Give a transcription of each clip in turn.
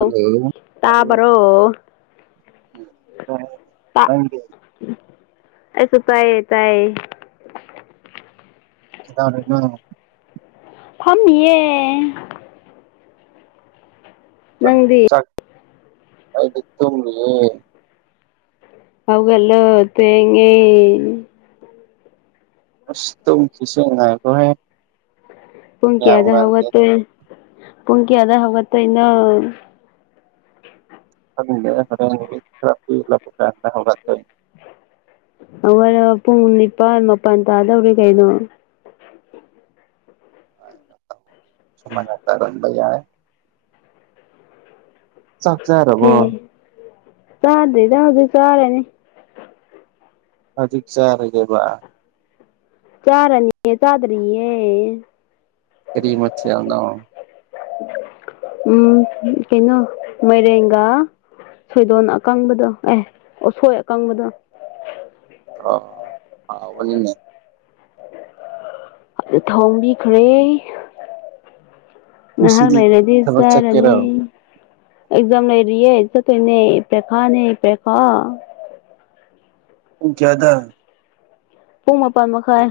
[unintelligible] hello ꯇꯥꯕ꯭ꯔꯣ ꯇ ꯅꯪꯒꯤ ꯑꯩꯁꯨ ꯇꯥꯏꯌꯦ ꯇꯥꯏꯌꯦ [unintelligible] ꯐꯝꯃꯤꯌꯦꯦ ꯆ ꯅꯪꯗꯤ ꯆ ꯍꯥꯏꯗꯤ ꯇꯣꯡꯦ ꯍꯧꯥꯎꯒꯂꯣ ꯊꯋꯦꯉꯤ ꯑꯁ ꯇꯁꯨ ꯉꯀꯣ ꯍꯦ ꯄ ꯄꯨꯪꯀꯤꯤꯗ ꯍꯧꯠꯇ ꯄꯨꯪꯀꯤꯤꯗ ꯍꯧꯋꯥꯠꯇ ꯏꯅ ꯍ ꯍꯧꯔ ꯑꯋꯥ ꯄꯨꯡ ꯅꯤꯄꯥꯜ ꯃꯥꯄꯜ ꯇꯥꯗꯧꯔꯦ ꯀꯩꯅꯣ ꯁ ꯃꯅ ꯇ ꯔꯟꯕꯩ ꯌꯥꯦ ꯆꯥꯛ ꯆꯔ ꯐ ꯆꯔꯗꯗ ꯍꯧꯗ ꯆꯔꯦꯅꯤ ꯍꯧꯖꯤꯛ ꯆꯔꯒꯦꯕ ꯆꯥꯔꯅꯤ ꯆꯥꯗꯔꯤꯌꯦ ꯀꯔꯤ ꯃꯁ ꯌꯥꯎꯅ ꯎꯝ ꯀꯩꯅꯣ ꯃꯔꯒꯥ ꯁꯣꯏꯗꯣꯟ ꯑꯀꯪꯕꯗ ꯑꯦ ꯑꯁꯣꯏ ꯑꯀꯪꯕꯗ ꯑꯣꯅꯤꯅꯦꯦ ꯑ ꯊꯣꯡꯕꯤꯈ꯭ꯔꯦ ꯉꯍꯥꯛ ꯉꯁꯤꯗꯤ ꯂꯩꯔꯗꯤ ꯊꯕꯛ ꯆꯠꯀꯦꯔꯣ ꯆꯥꯔꯅꯤ ꯑꯦꯛꯖꯝꯅꯔꯤ ꯍꯥꯏ ꯇꯣꯏ ꯅ ꯄꯦ ꯈ ꯅꯄꯦ ꯈ ꯎ ꯀꯗ ꯄꯨꯡ ꯃꯥꯄꯜ ꯃꯈꯥꯏ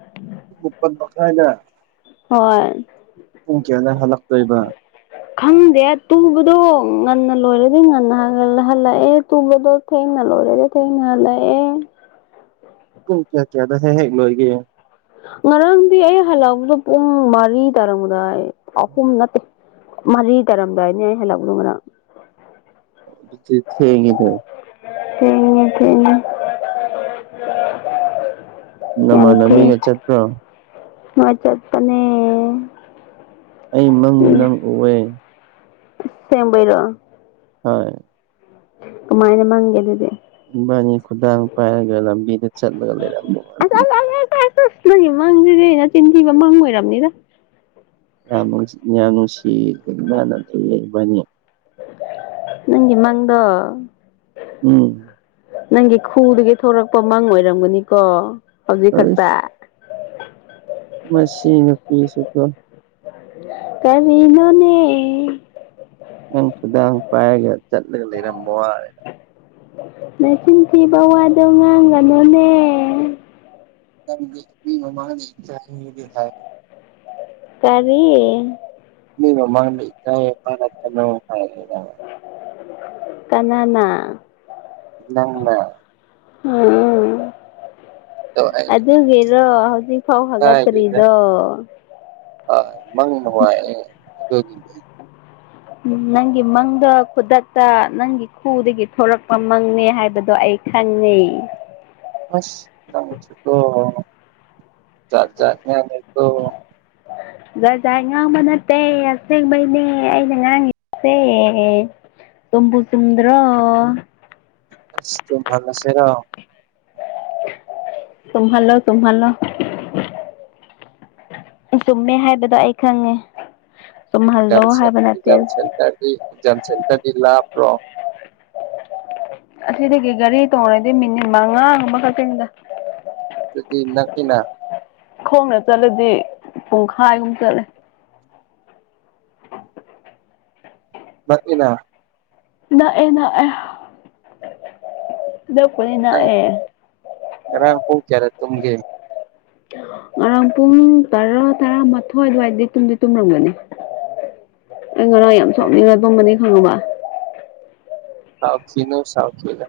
ꯎꯝ ꯃꯥꯄꯜ ꯃꯈꯥꯏꯅ ꯍꯣꯏ ꯎꯨꯡ ꯀꯌꯥꯂ ꯍꯜꯂꯛꯛꯇ ꯇꯣꯏꯕ ꯈꯪꯗꯦ ꯇꯨꯕꯗꯣ ꯉꯟꯅ ꯂꯣꯏꯔꯗꯤ ꯉꯟꯅ ꯍꯜꯂꯛꯑꯦ ꯇꯨꯕꯗꯣ ꯇꯦꯡꯅ ꯂꯣꯔꯦꯗꯦ ꯇꯦꯡꯗ ꯑꯦ ꯀꯣꯏꯀꯤꯦꯌꯥꯀꯦꯗ ꯍꯦ ꯍꯦꯂꯣ ꯑꯩꯒꯤꯦ ꯉꯔꯥꯡꯗꯤ ꯑꯩ ꯍꯜꯂꯛꯑꯕꯗ ꯄꯨꯡ ꯃꯔꯤ ꯇꯥꯔꯛꯗꯥꯏ ꯑꯍꯨꯝ ꯅꯠꯇꯦ ꯃꯔꯤ ꯇꯥꯔꯝꯗꯥꯏꯅꯦ ꯑꯩ ꯍꯜꯂꯛꯗꯒꯅ ꯊꯦꯡꯉ ꯊꯔ ꯊꯦꯡ ꯊꯦꯡ ꯅꯃꯥꯟꯅ ꯃꯤꯒ ꯆꯠꯇ꯭ꯔꯣ ꯃꯣꯏ ꯆꯠꯄꯅꯦ ꯑꯩ ꯃꯪꯗ ꯅꯪ ꯎꯑꯦ ꯁꯦꯝꯕꯔꯔꯣ ꯍ ꯀꯃꯥꯏꯅ ꯃꯪꯒꯦ ꯑꯗꯨꯗꯤ ꯕꯥꯅꯤ ꯈꯨꯗꯥꯥꯡ ꯄꯥꯏꯔꯒ ꯂꯝꯕꯤꯗ ꯆꯠꯂꯒ ꯂꯩꯔꯃ ꯂꯩ ꯃꯪꯗꯗꯦ ꯑꯩꯅ ꯆꯤꯟꯊꯤꯕ ꯃꯪ ꯑꯣꯏꯔꯕꯅꯤꯗ ꯌꯥꯝ ꯌꯥꯝ ꯅꯨꯡꯁꯤꯅꯅ ꯂꯩꯕꯅꯤ ꯅꯪꯒꯤ ꯃꯥꯡꯗꯣ ꯎꯝ ꯅꯪꯒꯤ ꯈꯨꯗꯒꯤ ꯊꯣꯔꯛꯄ ꯃꯪ ꯑꯣꯏꯔꯝꯒꯅꯤꯀꯣ ꯍꯧꯖꯤꯛ ꯈꯛꯇ ꯃꯁꯤꯟ ꯄꯤꯁꯀ ꯀꯃꯤꯅꯣꯅꯦ ꯅꯪ ꯈꯨꯗꯥꯡ ꯄꯥꯏꯔꯒ ꯆꯠꯂꯒ ꯂꯩꯔꯝꯕ ꯋꯥꯔꯦ ꯅ ꯆꯤꯟꯊꯤꯕ ꯋꯥꯗꯣ ꯉꯥꯡꯒꯅꯨꯅꯦ ꯆꯗꯤ ꯍꯥꯏ ꯀꯔꯤ ꯃꯂꯤ ꯄꯔ ꯀꯅꯥꯅ ꯏ ꯎꯝ ꯑꯗꯣ ꯑꯩꯅꯗꯤ ꯑꯗꯨꯒꯤꯔꯣ ꯍꯧꯖꯤꯛ ꯐꯥꯎ ꯐꯒꯠꯇ꯭ꯔꯤꯗꯣ ꯑ ꯃꯪ ꯅꯨꯡꯉꯥꯏ ꯑꯗꯨꯒꯤ ꯅꯪꯒꯤ ꯃꯪꯗꯣ ꯈꯨꯗꯛꯇ ꯅꯪꯒꯤ ꯈꯨꯗꯒꯤ ꯊꯣꯔꯛꯄ ꯃꯪꯅꯦ ꯍꯥꯏꯕꯗꯣ ꯑꯩ ꯆꯟꯅꯩ ꯑꯁ ꯃꯀꯥꯠꯖꯥꯠꯅꯤꯀꯣ ꯖꯥꯏ ꯉꯥꯡꯕ ꯅꯠꯇꯦ ꯑꯁꯦꯡꯕꯩꯅꯦ ꯑꯩꯅ ꯉꯥꯡꯈꯤꯕꯁꯦ ꯇꯝꯄꯨ ꯁꯨꯝꯗ꯭ꯔ ꯑꯁꯇꯚꯜꯁꯦꯔꯣ ꯇꯨꯝꯍꯜꯂꯣ ꯇꯨꯅꯣ ꯆꯨꯝꯃꯦ ꯍꯥꯏꯕꯗꯣ ꯑꯩ ꯈꯪꯉꯦ ꯆꯨꯝꯍꯜꯂꯣ ꯍꯥꯏꯕ ꯅꯠꯇꯦ ꯗꯤ ꯖꯝꯁꯦꯟꯗꯔꯗꯤ ꯂꯥꯛꯄ꯭ꯔꯣ ꯑꯁꯤꯗꯒꯤ ꯒꯥꯔꯤ ꯇꯣꯡꯉꯔꯗꯤ ꯃꯤꯅꯤꯠ ꯃꯉꯥ ꯑꯃꯈꯛꯇꯪꯗ ꯑꯗꯨꯗꯤ ꯅꯀꯤꯅ ꯈꯣꯡꯅ ꯆꯠꯂꯗꯤ ꯄꯨꯡꯈꯥꯏꯒꯨꯝ ꯆꯠꯂꯦ ꯃꯅ ꯅꯥꯥꯛꯑꯦ ꯅꯥꯑꯦꯗ ꯀꯅꯤ ꯅꯥꯥꯛꯑꯦ ꯑꯔ ꯍꯣ ꯀꯔꯦ ꯇꯒꯦ ꯉꯔꯥꯡ ꯄꯨꯡ ꯇꯔꯥ ꯇꯔꯥꯃꯊꯣꯏ ꯑꯗꯨꯋꯥꯏꯗꯤ ꯇꯨꯝꯗꯤ ꯇꯨꯝꯔꯝꯒꯅꯤ ꯑꯩ ꯉꯔꯥꯡ ꯌꯥꯝ ꯁꯣꯛꯅꯤꯡꯉ ꯇꯨꯝꯕꯅꯤ ꯈꯪꯉꯕ ꯁꯥꯎꯈꯤꯅꯣ ꯁꯥꯎꯈꯤꯤꯂ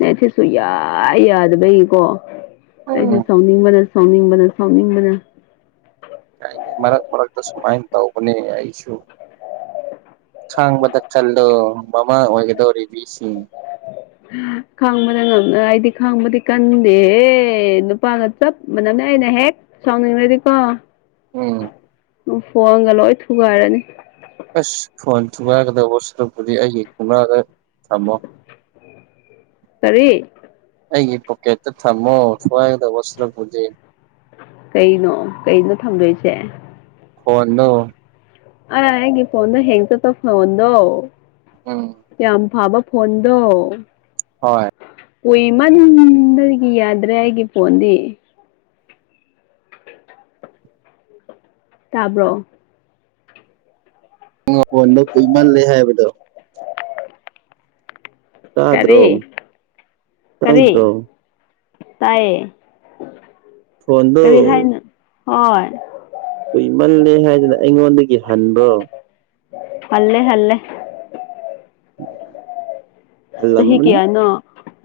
ꯅ ꯁꯤꯁꯨ ꯌꯥ ꯌꯥꯗꯕꯩꯀꯣ ꯑꯩꯁꯨꯦ ꯎꯝ ꯁꯥꯎꯅꯤꯡꯕꯅ ꯐꯥꯎꯅꯤꯡꯕꯅ ꯁꯥꯎꯅꯤꯡꯕꯅ ꯀꯥꯏꯅꯤ ꯃꯔꯛ ꯃꯔꯛꯇ ꯁꯨꯃꯥꯏꯅ ꯇꯧꯕꯅꯦ ꯑꯩꯁꯨ ꯈꯥꯡꯕꯗ ꯈꯜꯗꯣ ꯃꯃꯥ ꯑꯣꯏꯒꯗꯧꯔꯤꯕꯁꯤꯡ ꯈꯪꯕꯅ ꯉꯝ ꯑꯩꯗꯤ ꯈꯪꯕꯗꯤ ꯀꯟꯗꯦꯍꯦ ꯅꯨꯄꯥꯒ ꯆꯞ ꯃꯅꯝꯅ ꯑꯩꯅ ꯍꯦꯛ ꯁꯅꯤꯕꯦꯗꯤꯀꯣ ꯎꯝ ꯎ ꯐꯣꯟꯒ ꯂꯣꯏ ꯊꯨꯒꯥꯏꯔꯅꯤ ꯑꯁ ꯐꯣꯟ ꯊꯨꯒꯥꯏꯒꯗꯕ ꯋꯥꯆꯞꯇꯨꯗꯤ ꯑꯩꯒꯤ ꯀꯨꯡꯅꯥꯗ ꯊꯝꯃꯣ ꯇꯔꯤꯛ ꯑꯩꯒꯤ ꯄꯣꯀꯦꯠꯇ ꯊꯝꯃꯣ ꯊꯋꯥꯏꯗ ꯋꯥꯁꯂ ꯄꯨꯖꯩ ꯀꯩꯅꯣ ꯀꯩꯅꯣ ꯊꯝꯗꯣꯏꯁꯦ ꯐꯅ ꯑ ꯍ ꯏ ꯐꯟ ꯍꯡ ꯇ ꯇ ꯐꯣꯟꯟ ꯎꯝ ꯌꯥꯝ ꯐꯥꯕ ꯐꯣꯟꯗꯣ ꯍꯣꯏ ꯀꯨꯏ ꯃꯟꯗꯒꯤ ꯌꯥꯗ꯭ꯔꯦ ꯑꯩꯒꯤ ꯐꯣꯟꯗꯤ ꯇꯥꯕ꯭ꯔꯣ ꯣꯡꯥꯄꯣꯟꯗꯣ ꯀꯨꯏꯃꯜꯂꯦ ꯍꯥꯏꯕꯗꯣ ꯀꯔꯤ ꯇꯥꯗ꯭ꯔꯣ ꯀꯔꯤ ꯇꯥꯗ꯭ꯔꯣ ꯇꯥꯏꯌꯦ ꯐꯣꯟꯗꯣ ꯀꯔꯤ ꯍꯥꯏꯅꯣ ꯍꯣꯏ ꯀꯨꯏꯃꯜꯂꯦ ꯍꯥꯏꯗꯅ ꯑꯩꯉꯣꯟꯗꯒꯤ ꯍꯟꯕ꯭ꯔꯣ ꯍꯜꯂꯦ ꯍꯂꯦ ꯎꯝ ꯆꯍꯤ ꯀꯌꯥꯅꯣ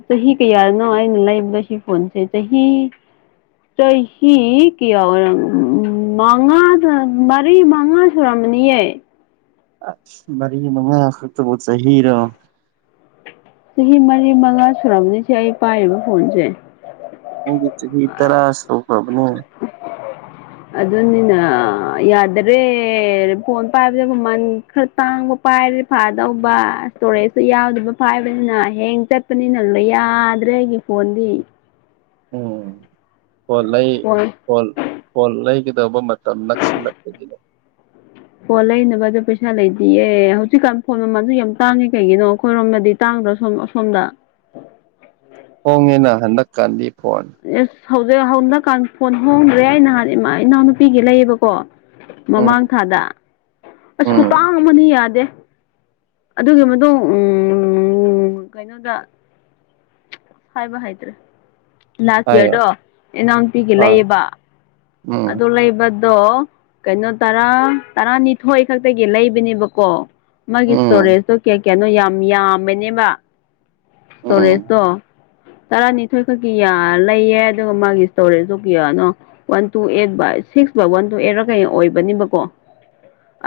ꯆꯍꯤ ꯀꯌꯥꯅꯣ ꯑꯩꯅ ꯂꯩꯕꯗ ꯁꯤ ꯐꯣꯟꯁꯦ ꯆꯍꯤ ꯆꯍꯤ ꯍ ꯀ ꯎ ꯃꯉꯥ ꯃꯔꯤ ꯃꯉꯥ ꯁꯨꯔꯝꯃꯅꯤꯌꯦ ꯑꯁ ꯃꯔꯤ ꯃꯉꯥ ꯈꯛꯇꯕꯨ ꯆꯍꯤꯔꯣ ꯆꯍꯤ ꯃꯔꯤ ꯃꯉꯥ ꯁꯨꯔꯔꯕꯅꯤꯁꯦ ꯑꯩ ꯄꯥꯏꯔꯤꯕ ꯐꯣꯟꯁꯦ ꯆꯍꯤ ꯆꯍꯤ ꯇꯔ ꯁꯣ ꯀꯕꯅꯤ ꯑꯗꯨꯅꯤꯅ ꯌꯥꯗꯔꯦ ꯐꯣꯟ ꯄꯥꯏꯕꯗ ꯃꯃꯟ ꯈꯔ ꯇꯥꯡꯕ ꯄꯥꯏꯔꯦ ꯐꯥꯗꯧꯕ ꯏꯁꯇꯣꯔꯦꯖꯇ ꯌꯥꯎꯗꯕ ꯐꯥꯏꯕꯅꯤꯅ ꯍꯦꯡ ꯆꯠ ꯆꯠꯄꯅꯤꯅ ꯂ ꯌꯥꯗ꯭ꯔꯦ ꯑꯩꯒꯤ ꯐꯣꯟꯗꯤ ꯍꯣꯟ ꯐꯣꯟ ꯂꯩꯣꯟ ꯐꯣꯟ ꯂꯩꯒꯗꯧꯕ ꯃꯇꯝ ꯅꯛꯁꯤꯜꯂꯛꯄꯒꯤꯅꯦ ꯑꯣꯣ ꯂꯩꯅꯕꯗꯣ ꯄꯩꯁꯥ ꯂꯩꯇꯌꯦ ꯍꯧꯖꯤꯛꯀꯥꯟ ꯐꯣꯟ ꯃꯃꯜꯁꯨ ꯌꯥꯝ ꯇꯥꯡꯉꯦ ꯀꯩꯒꯤꯅꯣ ꯑꯩꯈꯣꯏꯔꯣꯝꯗꯗꯤ ꯇꯥꯡꯗ ꯁꯣꯝ ꯑꯁꯣꯝꯗ ꯍꯣꯡꯉꯦꯅ ꯍꯟꯗꯛꯀꯥꯟꯗꯤ ꯐꯣꯟ ꯑꯦꯁ ꯍꯧꯖꯤꯛ ꯍꯧꯖꯤꯗꯛꯀꯥꯟ ꯐꯣꯟ ꯍꯣꯡꯗ꯭ꯔꯦ ꯑꯩ ꯅꯍꯥꯟ ꯏꯃꯥ ꯏꯅꯥꯎꯅꯨꯄꯤꯒꯤ ꯂꯩꯌꯦꯕꯀꯣ ꯎꯝ ꯃꯃꯥꯡ ꯊꯥꯗ ꯑꯁ ꯎꯝ ꯈꯨꯇꯥꯡ ꯑꯃ ꯌꯥꯗꯦ ꯑꯗꯨꯒꯤ ꯃꯇꯨꯡ ꯎ ꯀꯩꯅꯣꯗ ꯍꯥꯏꯕ ꯍꯥꯏꯗ꯭ꯔꯦ ꯂꯥꯁ ꯍꯥꯏꯌꯣ ꯌꯌꯥꯔꯗꯣ ꯑꯦꯅꯥꯎꯟꯄꯤꯒꯤ ꯍꯣꯏ ꯂꯩꯌꯦꯕ ꯎꯝ ꯑꯗꯨ ꯂꯩꯕ ꯑꯗꯣ ꯀꯩꯅꯣ ꯇꯔꯥ ꯇꯔꯥꯅꯤꯊꯣꯏ ꯈꯛꯇꯒꯤ ꯂꯩꯕꯅꯦꯕꯀꯣ ꯃꯥꯒꯤ ꯎꯝ ꯏꯁꯇꯣꯔꯦꯖꯇꯣ ꯀꯌꯥ ꯀꯌꯥꯅꯣ ꯌꯥꯝ ꯌꯥꯝꯃꯦꯅꯦꯕ ꯎꯝ ꯏꯁꯇꯣꯔꯦꯖꯇꯣ ꯇꯔꯥꯅꯤꯊꯣꯏ ꯈꯛꯀꯤ ꯌꯥ ꯂꯩꯌꯦ ꯑꯗꯨꯒ ꯃꯥꯒꯤ ꯏꯁꯇꯣꯔꯦꯁꯇꯣ ꯀꯌꯥꯅꯣ one two eight by six by one two ꯑꯦꯠꯔ ꯀꯩꯅ ꯑꯣꯏꯕꯅꯤꯕꯀꯣ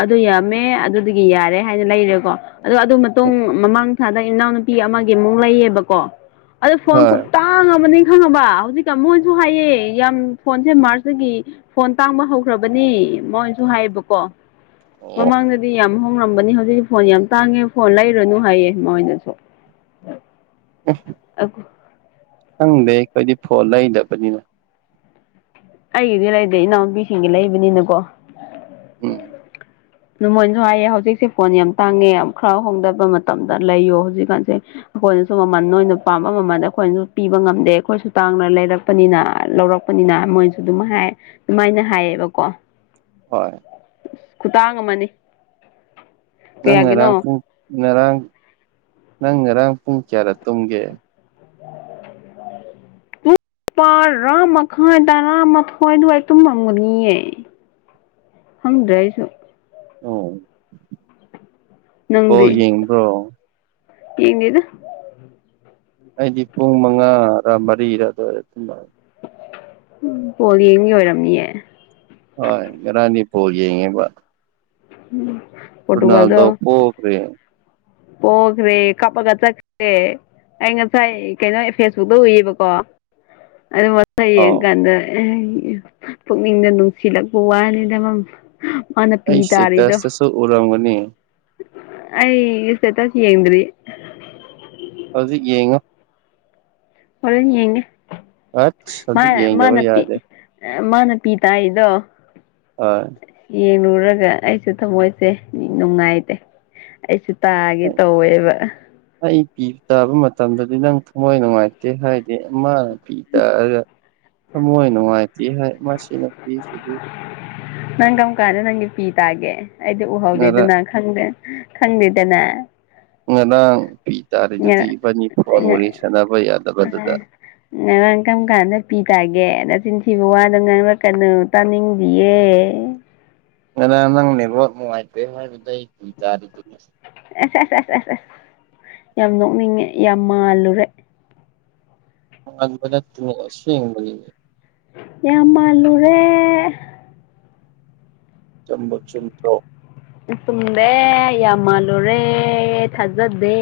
ꯑꯗꯨ ꯌꯥꯝꯃꯦ ꯑꯗꯨꯗꯒꯤ ꯌꯥꯔꯦ ꯍꯥꯏꯅ ꯂꯩꯔꯦꯀꯣ ꯑꯗꯣ ꯑꯗꯨ ꯃꯇꯨꯡ ꯎꯝ ꯃꯃꯥꯡ ꯊꯥꯗ ꯏꯅꯥꯎꯅꯨꯄꯤ ꯑꯃꯒꯤ ꯑꯃꯨꯛ ꯂꯩꯌꯦꯕꯀꯣ ꯑꯗꯣ ꯐꯣꯟ ꯀ ꯍꯣꯏ ꯇꯥꯡꯉꯕꯅꯤ ꯈꯪꯉꯕ ꯍꯧꯖꯤꯛꯀ ꯃꯛꯣꯏꯁꯨ ꯍꯥꯏꯌꯦ ꯌꯥꯝ ꯐꯣꯟꯁꯦ ꯃꯥꯔꯁ ꯁꯤꯒꯤ ꯐꯣꯟ ꯇꯥꯡꯕ ꯍꯧꯈ꯭ꯔꯕꯅꯦ ꯃꯣꯏꯁꯨ ꯍꯥꯏꯌꯦꯕꯀꯣ ꯑꯣ ꯃꯃꯥꯡꯗꯗꯤ ꯑꯗꯨꯗꯤ ꯌꯥꯝ ꯍꯣꯡꯡꯂꯝꯕꯅꯤ ꯍꯧꯖꯤꯛꯇꯤ ꯐꯣꯟ ꯌꯥꯝ ꯇꯥꯡꯉꯦ ꯐꯣꯟ ꯂꯩꯔꯨꯅꯨ ꯍꯥꯏꯌꯦ ꯃꯣꯏꯅꯁꯨ ꯎ ꯈꯪꯗꯦ ꯑꯩꯈꯣꯏꯗꯤ ꯐꯣꯟ ꯂꯩꯗꯕꯅꯤꯅ ꯑꯩꯒꯤꯗꯤ ꯂꯩꯗꯦ ꯏꯅꯥꯎꯅꯨꯄꯤꯁꯤꯡꯒꯤ ꯂꯩꯕꯅꯤꯅꯀꯣ ꯎꯝ ꯅ ꯃꯣꯏꯅꯁꯨ ꯍꯥꯏꯌꯦ ꯍꯧꯖꯤꯛꯁꯦ ꯐꯣꯟ ꯌꯥꯝ ꯇꯥꯡꯉꯦ ꯈꯔ ꯍꯣꯡꯗꯕ ꯃꯇꯝꯗ ꯂꯩꯌꯣ ꯍꯧꯖꯤꯛꯀꯥꯟꯁꯦ ꯑꯩꯈꯣꯏꯅꯁꯨ ꯃꯃꯜ ꯅꯣꯏꯅ ꯄꯥꯝꯕ ꯃꯃꯜꯗ ꯑꯩꯈꯣꯏꯅꯁꯨ ꯄꯤꯕ ꯉꯝꯗꯦ ꯑꯩꯈꯣꯏꯁꯨ ꯇꯥꯡꯅ ꯂꯩꯔꯛꯄ ꯄꯅꯤꯅ ꯂꯧꯔꯛꯄꯅꯤꯅ ꯃꯣꯏꯁꯨ ꯑꯗꯨꯝ ꯍꯥꯏ ꯑꯗꯨꯃꯥꯏꯅ ꯍꯥꯏꯌꯦꯕꯀꯣ ꯍꯣꯏ ꯇꯥꯡ ꯑꯃꯅꯤ ꯅꯪ ꯉꯔꯥꯡ ꯀꯌꯥꯒꯤꯅꯣ ꯄꯨꯡ ꯉꯔꯥꯡ ꯅꯪ ꯉꯔꯥꯡ ꯄꯨꯡ ꯀꯌꯥꯗ ꯇꯨꯝꯒꯦ ꯄꯥꯔꯥ ꯃꯈꯥꯏ ꯇꯔꯥ ꯃꯥꯊꯣꯏ ꯑꯗꯨꯋꯥꯏ ꯇꯨꯝꯃꯝꯒꯅꯤꯌꯦ ꯈꯪꯗ꯭ꯔꯦ ꯑꯩꯁꯨ ꯑꯣ ꯕꯣꯜ ꯅꯪꯗꯤ ꯌꯦꯡꯕ꯭ꯔꯣ ꯌꯦꯉꯗ ꯑꯩꯗꯤ ꯄꯨꯡ ꯃꯉꯥꯔꯥ ꯃꯔꯤꯔꯥ ꯑꯗꯨꯋꯥꯏꯗ ꯇꯨꯝꯕ ꯎ ꯄꯣꯜ ꯌꯦꯡꯒꯤ ꯑꯣꯏꯔꯝꯅꯤꯌꯦ ꯍꯣꯏ ꯉꯔꯥꯡꯗꯤ ꯕꯣꯜ ꯌꯦꯡꯉꯦꯕ ꯎꯝ ꯄꯣꯜꯇꯨꯒꯥꯜꯗꯣ ꯔꯣꯅꯥꯜꯗꯣ ꯄꯣꯈ꯭ꯔꯦ ꯄꯣꯈꯔ꯭ꯦ ꯀꯞꯄꯒ ꯆꯥꯠꯈꯔ꯭ꯦ ꯑꯩ ꯉꯁꯥꯏ ꯀꯩꯅꯣ ꯐꯦꯁꯕꯨꯛꯇ ꯎꯏꯌꯦꯕꯀꯣ ꯑꯗꯨ ꯑꯥꯎ ꯌꯦꯡꯉꯀꯥꯟꯗ ꯄꯨꯛꯅꯤꯡꯗ ꯅꯨꯡꯁꯤꯜꯂꯛꯄ ꯋꯥꯅꯤꯗꯃ ꯃꯥꯅ ꯄꯤ ꯇꯥꯔꯤꯗꯣ ꯇꯁ ꯇꯁꯨ ꯎꯔꯝꯒꯅꯤ ꯑꯩ ꯁ꯭ꯇꯦꯇꯁ ꯌꯦꯡꯗ꯭ꯔꯤ ꯍꯧꯖꯤꯛ ꯌꯦꯡꯉꯣ ꯍꯣꯔꯦꯟ ꯌꯦꯡꯒꯦ ꯑꯁ ꯍꯧꯖꯤꯛ ꯃꯥꯅ ꯌꯦꯡꯗꯕ ꯃꯥꯅ ꯄꯤ ꯌꯥꯗꯦ ꯃꯥꯅ ꯄꯤꯕ ꯇꯔꯤꯗꯣ ꯍꯣꯢ ꯌꯦꯡꯂꯨꯔꯒ ꯑꯩꯁꯨ ꯊꯃꯣꯏꯁꯦ ꯅꯨꯡꯉꯥꯏꯇꯦ ꯑꯩꯁꯨ ꯇꯥꯒꯦ ꯇꯧꯋꯦꯕ ꯑꯩ ꯄꯤ ꯇꯥꯕ ꯃꯇꯝꯗꯗꯤ ꯅꯪ ꯊꯃꯣꯏ ꯅꯨꯡꯉꯥꯏꯇꯦ ꯍꯥꯏꯗꯤ ꯃꯅ ꯄꯤ ꯇꯥꯔꯒꯥ ꯊꯃꯣꯏ ꯅꯨꯡꯉꯥꯏꯇꯦ ꯍꯥꯏ ꯃꯁꯤꯅ ꯅꯪ ꯀꯔꯝꯀꯥꯟꯗ ꯅꯪꯒꯤ ꯄꯤ ꯇꯥꯒꯦ ꯑꯩꯗꯤ ꯎꯍꯧꯗꯦꯗ ꯉꯔꯥꯡ ꯅꯪ ꯈꯪꯗꯦ ꯈꯪꯗꯦꯗꯅ ꯉꯔꯥꯡ ꯄꯤ ꯇꯥꯔꯤꯗꯨꯗꯤ ꯏꯕꯅꯤ ꯐꯣꯟ ꯋꯔꯤ ꯁꯥꯟꯅꯕ ꯌꯥꯗꯕꯗꯨꯗ ꯑꯦ ꯉꯔꯥꯡ ꯀꯔꯝ ꯀꯥꯟꯗ ꯄꯤ ꯇꯥꯒꯦ ꯅꯆꯤꯟꯊꯤꯕ ꯋꯥꯗꯣ ꯉꯥꯡꯔꯛꯀꯅꯨ ꯇꯥꯅꯤꯡꯗꯤꯌꯦ ꯉꯔꯥꯡ ꯅꯪ ꯅꯦꯠꯋꯥꯛ ꯅꯨꯡꯉꯥꯏꯇꯦ ꯍꯥꯏꯕꯗꯩ ꯄꯤ ꯇꯔꯤꯗꯨꯗꯤ ꯑꯁ ꯑꯁ ꯑꯁ ꯑꯁ ꯑꯁ ꯌꯥꯝ ꯅꯣꯛꯅꯤꯡꯉꯦ ꯌꯥꯝ ꯃꯥꯜꯂꯨꯔꯦ [unintelligible] ꯌꯥꯝ ꯃꯜꯂꯨꯔꯦ ꯆꯨꯝꯕꯨ ꯆꯨꯝꯗ꯭ꯔꯣ ꯆꯨꯝꯃꯦ ꯌꯥꯝ ꯃꯥꯜꯂꯨꯔꯦ ꯊꯥꯖꯗꯦ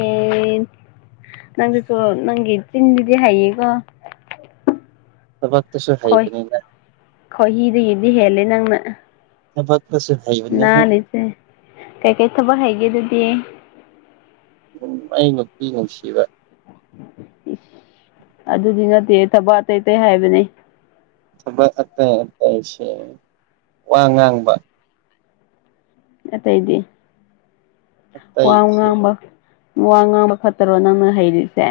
ꯅꯪꯗꯨꯁꯨ ꯅꯪꯒꯤ ꯆꯤꯟꯁꯤꯗꯤ ꯍꯩꯌꯦꯀꯣ ꯊꯕꯛꯇꯁꯨꯨ ꯈꯣꯏ ꯍꯥꯩꯕꯅꯤꯅꯦ ꯈꯣꯏꯍꯤꯗꯒꯤꯗꯤ ꯍꯦꯜꯂꯦ ꯅꯪꯅ [unintelligible] ꯅꯥꯜꯂꯤꯆꯦ ꯀꯩꯀꯩ ꯊꯕꯛ ꯍꯩꯒꯦ ꯑꯗꯨꯗꯤ ꯎ ꯑꯩ ꯅꯨꯄꯤ ꯅꯨꯡꯁꯤꯕ ꯏꯁ ꯑꯗꯨꯗꯤ ꯅꯠꯇꯦ ꯊꯕꯛ ꯑꯇꯩ ꯑꯇꯩ ꯍꯥꯏꯕꯅꯦ ꯊꯕꯛ ꯑꯇꯩ ꯑꯇꯩꯁꯦ ꯋꯥ ꯉꯥꯡꯕ ꯑꯇꯩꯗꯤ ꯋꯥ ꯑꯇꯩꯁꯦ ꯉꯥꯡꯕ ꯋꯥ ꯉꯥꯡꯕ ꯐꯠꯇꯔꯣ ꯅꯪꯅ ꯍꯩꯔꯤꯁꯦ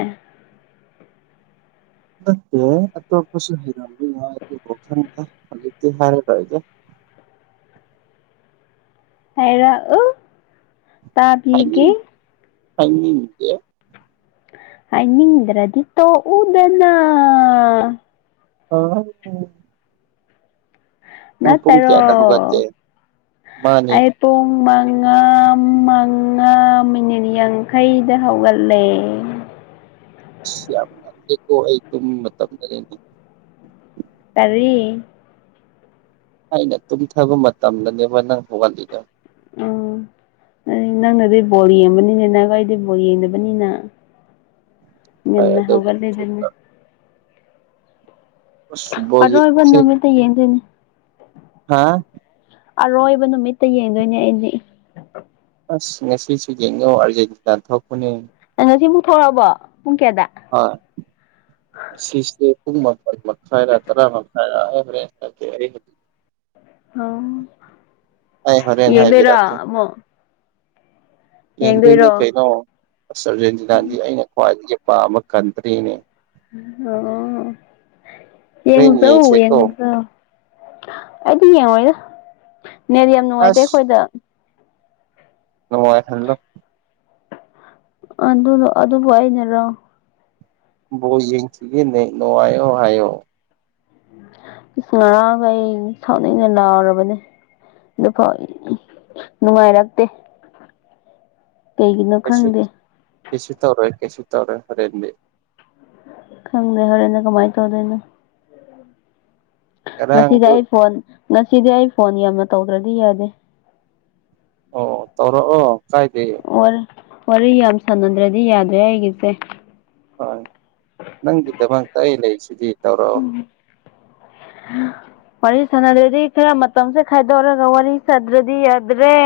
ꯅꯠꯇꯦ ꯑꯇꯣꯞꯄꯁꯨ ꯍꯩꯔꯝꯕ ꯌꯥꯏ ꯑꯗꯨꯕꯨ ꯈꯪꯗꯦ ꯍꯧꯖꯤꯛꯇꯤ ꯍꯥꯏꯔꯔꯣꯏꯒꯦ ꯍꯥꯏꯔꯛꯎ ꯇꯥꯕꯤꯒꯦ ꯍꯥꯏꯅꯤꯡ ꯍꯥꯏꯅꯤꯡꯗꯦ ꯍꯥꯢꯅꯤꯡꯗ꯭ꯔꯗꯤ ꯇꯣꯛꯎꯅꯦ ꯅꯪ ꯍꯣꯢ ꯅꯪ ꯄꯨꯡ ꯅꯠꯇꯔꯣ ꯀꯌꯥꯗ ꯍꯧꯒꯠꯀꯦ ꯃꯥꯅꯤ ꯑꯩ ꯄꯨꯡ ꯃꯉꯥ ꯃꯉꯥ ꯃꯤꯅꯤꯠ ꯌꯥꯡꯈꯩꯗ ꯍꯧꯒꯠꯂꯦ ꯑꯁ ꯌꯥꯝ ꯉꯜꯂꯤꯀꯣ ꯑꯩ ꯇꯨꯝ ꯃꯇꯝꯗꯅꯦ ꯀꯔꯤ ꯑꯩꯅ ꯇꯨꯝꯊꯕ ꯃꯇꯝꯗꯅꯦꯕ ꯅꯪ ꯍꯧꯒꯠꯂꯤꯗꯣ ꯎꯝ ꯎꯝ ꯅꯪꯅꯗꯤ ꯕꯣꯜ ꯌꯦꯡꯕꯅꯤꯅꯦ ꯅꯒ ꯑꯩꯗꯤ ꯕꯣꯜ ꯌꯦꯡꯗꯕꯅꯤꯅ ꯍꯣꯏ ꯉꯜꯅ ꯑꯗꯨꯕꯨꯗꯤ ꯍꯩꯒꯛꯂꯦꯗꯅ ꯆꯨꯝꯕ ꯑꯁ ꯕꯣꯜ ꯑꯗꯣ ꯑꯔꯣꯢꯕ ꯌꯦꯡꯕꯁꯦ ꯅꯨꯃꯤꯠꯇ ꯌꯦꯡꯗꯣꯢꯅꯤ ꯍꯥꯥ ꯑꯔꯣꯏꯕ ꯅꯨꯃꯤꯠꯇ ꯌꯦꯡꯗꯣꯏꯅꯦ ꯑꯩꯗꯤ ꯑꯁ ꯉꯁꯤꯁꯨ ꯌꯦꯡꯉꯣ ꯑꯥꯔꯖꯦꯟꯇꯤꯅꯥ ꯊꯣꯛꯄꯅꯦ ꯑꯥꯔꯖꯦꯟꯇꯤꯅꯥ ꯃꯨꯛ ꯊꯣꯛꯔꯛꯑꯕꯣ ꯄꯨꯡ ꯀꯌꯥꯗ ꯍꯣꯏ ꯁꯤꯁꯇꯨ ꯄꯨꯡ ꯃꯥꯄꯜ ꯃꯈꯥꯏꯔ ꯇꯔꯥ ꯃꯈꯥꯏꯔ ꯍꯥꯏꯈ꯭ꯔꯦ ꯑꯣ ꯑꯩ ꯌꯦꯡꯗꯣꯢꯔꯣ ꯑꯃꯨꯛ ꯌꯦꯡꯗꯣꯏꯅꯦ ꯌꯦꯡꯗꯣꯏꯔꯣ ꯀꯩꯅꯣ ꯑꯁ ꯑꯔꯖꯦꯟꯇꯤꯅꯥꯗꯤ ꯑꯩꯅ ꯈ꯭ꯋꯥꯏꯗꯒꯤ ꯄꯥꯝꯝꯕ ꯀꯟꯇ꯭ꯔꯤꯅꯦ ꯑꯣ ꯍꯣꯔꯦꯟ ꯌꯦꯡꯡꯖꯎ ꯌꯦꯡꯁꯦꯀꯣ ꯌꯦꯡꯖ ꯑꯩꯗꯤ ꯌꯦꯡꯉꯣꯏꯗ ꯅꯦꯗꯤ ꯌꯥꯝ ꯅꯨꯡꯉꯥꯏꯇꯦ ꯑꯁ ꯑꯩꯈꯣꯏꯗ ꯋꯥꯏ ꯍꯜꯂꯣ ꯑꯗꯨꯣ ꯑꯗꯨꯕꯨ ꯍꯥꯏꯅꯔꯣ ꯣ ꯌꯦꯡꯁꯤꯦ ꯅ ꯅꯑꯣ ꯍꯥꯏꯣ ꯏꯁ ꯉꯔꯥꯡꯒ ꯑꯩ ꯁꯥꯎꯅꯤꯡꯩꯅ ꯂꯥꯎꯔꯕꯅꯦ ꯑꯗꯨ ꯐ ꯅꯨꯡꯉꯥꯏꯔꯛꯇꯦ ꯀꯩꯒꯤꯅꯣ ꯀꯩꯁꯨ ꯈꯪꯗꯦ ꯀꯩꯁꯨ ꯇꯧꯔꯣꯏ ꯀꯩꯁꯨ ꯇꯧꯔꯣꯏ ꯍꯣꯔꯦꯟꯗꯤ ꯈꯪꯗꯦ ꯍꯔꯅ ꯀꯃꯥꯏ ꯇꯧꯗꯅ ꯉꯁꯤꯗꯤ ꯉꯔꯥꯡꯗꯨ ꯑꯩ ꯐꯣꯟ ꯉꯁꯤꯗꯤ ꯑꯩ ꯐꯣꯟ ꯌꯥꯝꯅ ꯇꯧꯗ꯭ꯔꯗꯤ ꯌꯥꯗꯦ ꯑꯣ ꯇꯧꯔꯛꯑꯣ ꯀꯥꯏꯗꯦ ꯑꯣ ꯋꯥꯔꯤ ꯌꯥꯝ ꯁꯥꯟꯅꯗ꯭ꯔꯗꯤ ꯌꯥꯗ꯭ꯔꯦ ꯑꯩꯒꯤꯁꯦ ꯍꯣꯏ ꯅꯪꯒꯤꯗꯃꯛꯇ ꯑꯩ ꯂꯩꯔꯤꯁꯤꯗꯤ ꯇꯧꯔꯛꯑꯣ ꯎꯝ ꯋꯥꯔꯤ ꯁꯅꯗ꯭ꯔꯗꯤ ꯈꯔ ꯃꯇꯝꯁꯦ ꯈꯥꯏꯗꯣꯛꯔꯒ ꯋꯥꯔꯤ ꯁꯥꯗ꯭ꯔꯗꯤ ꯌꯥꯗ꯭ꯔꯦ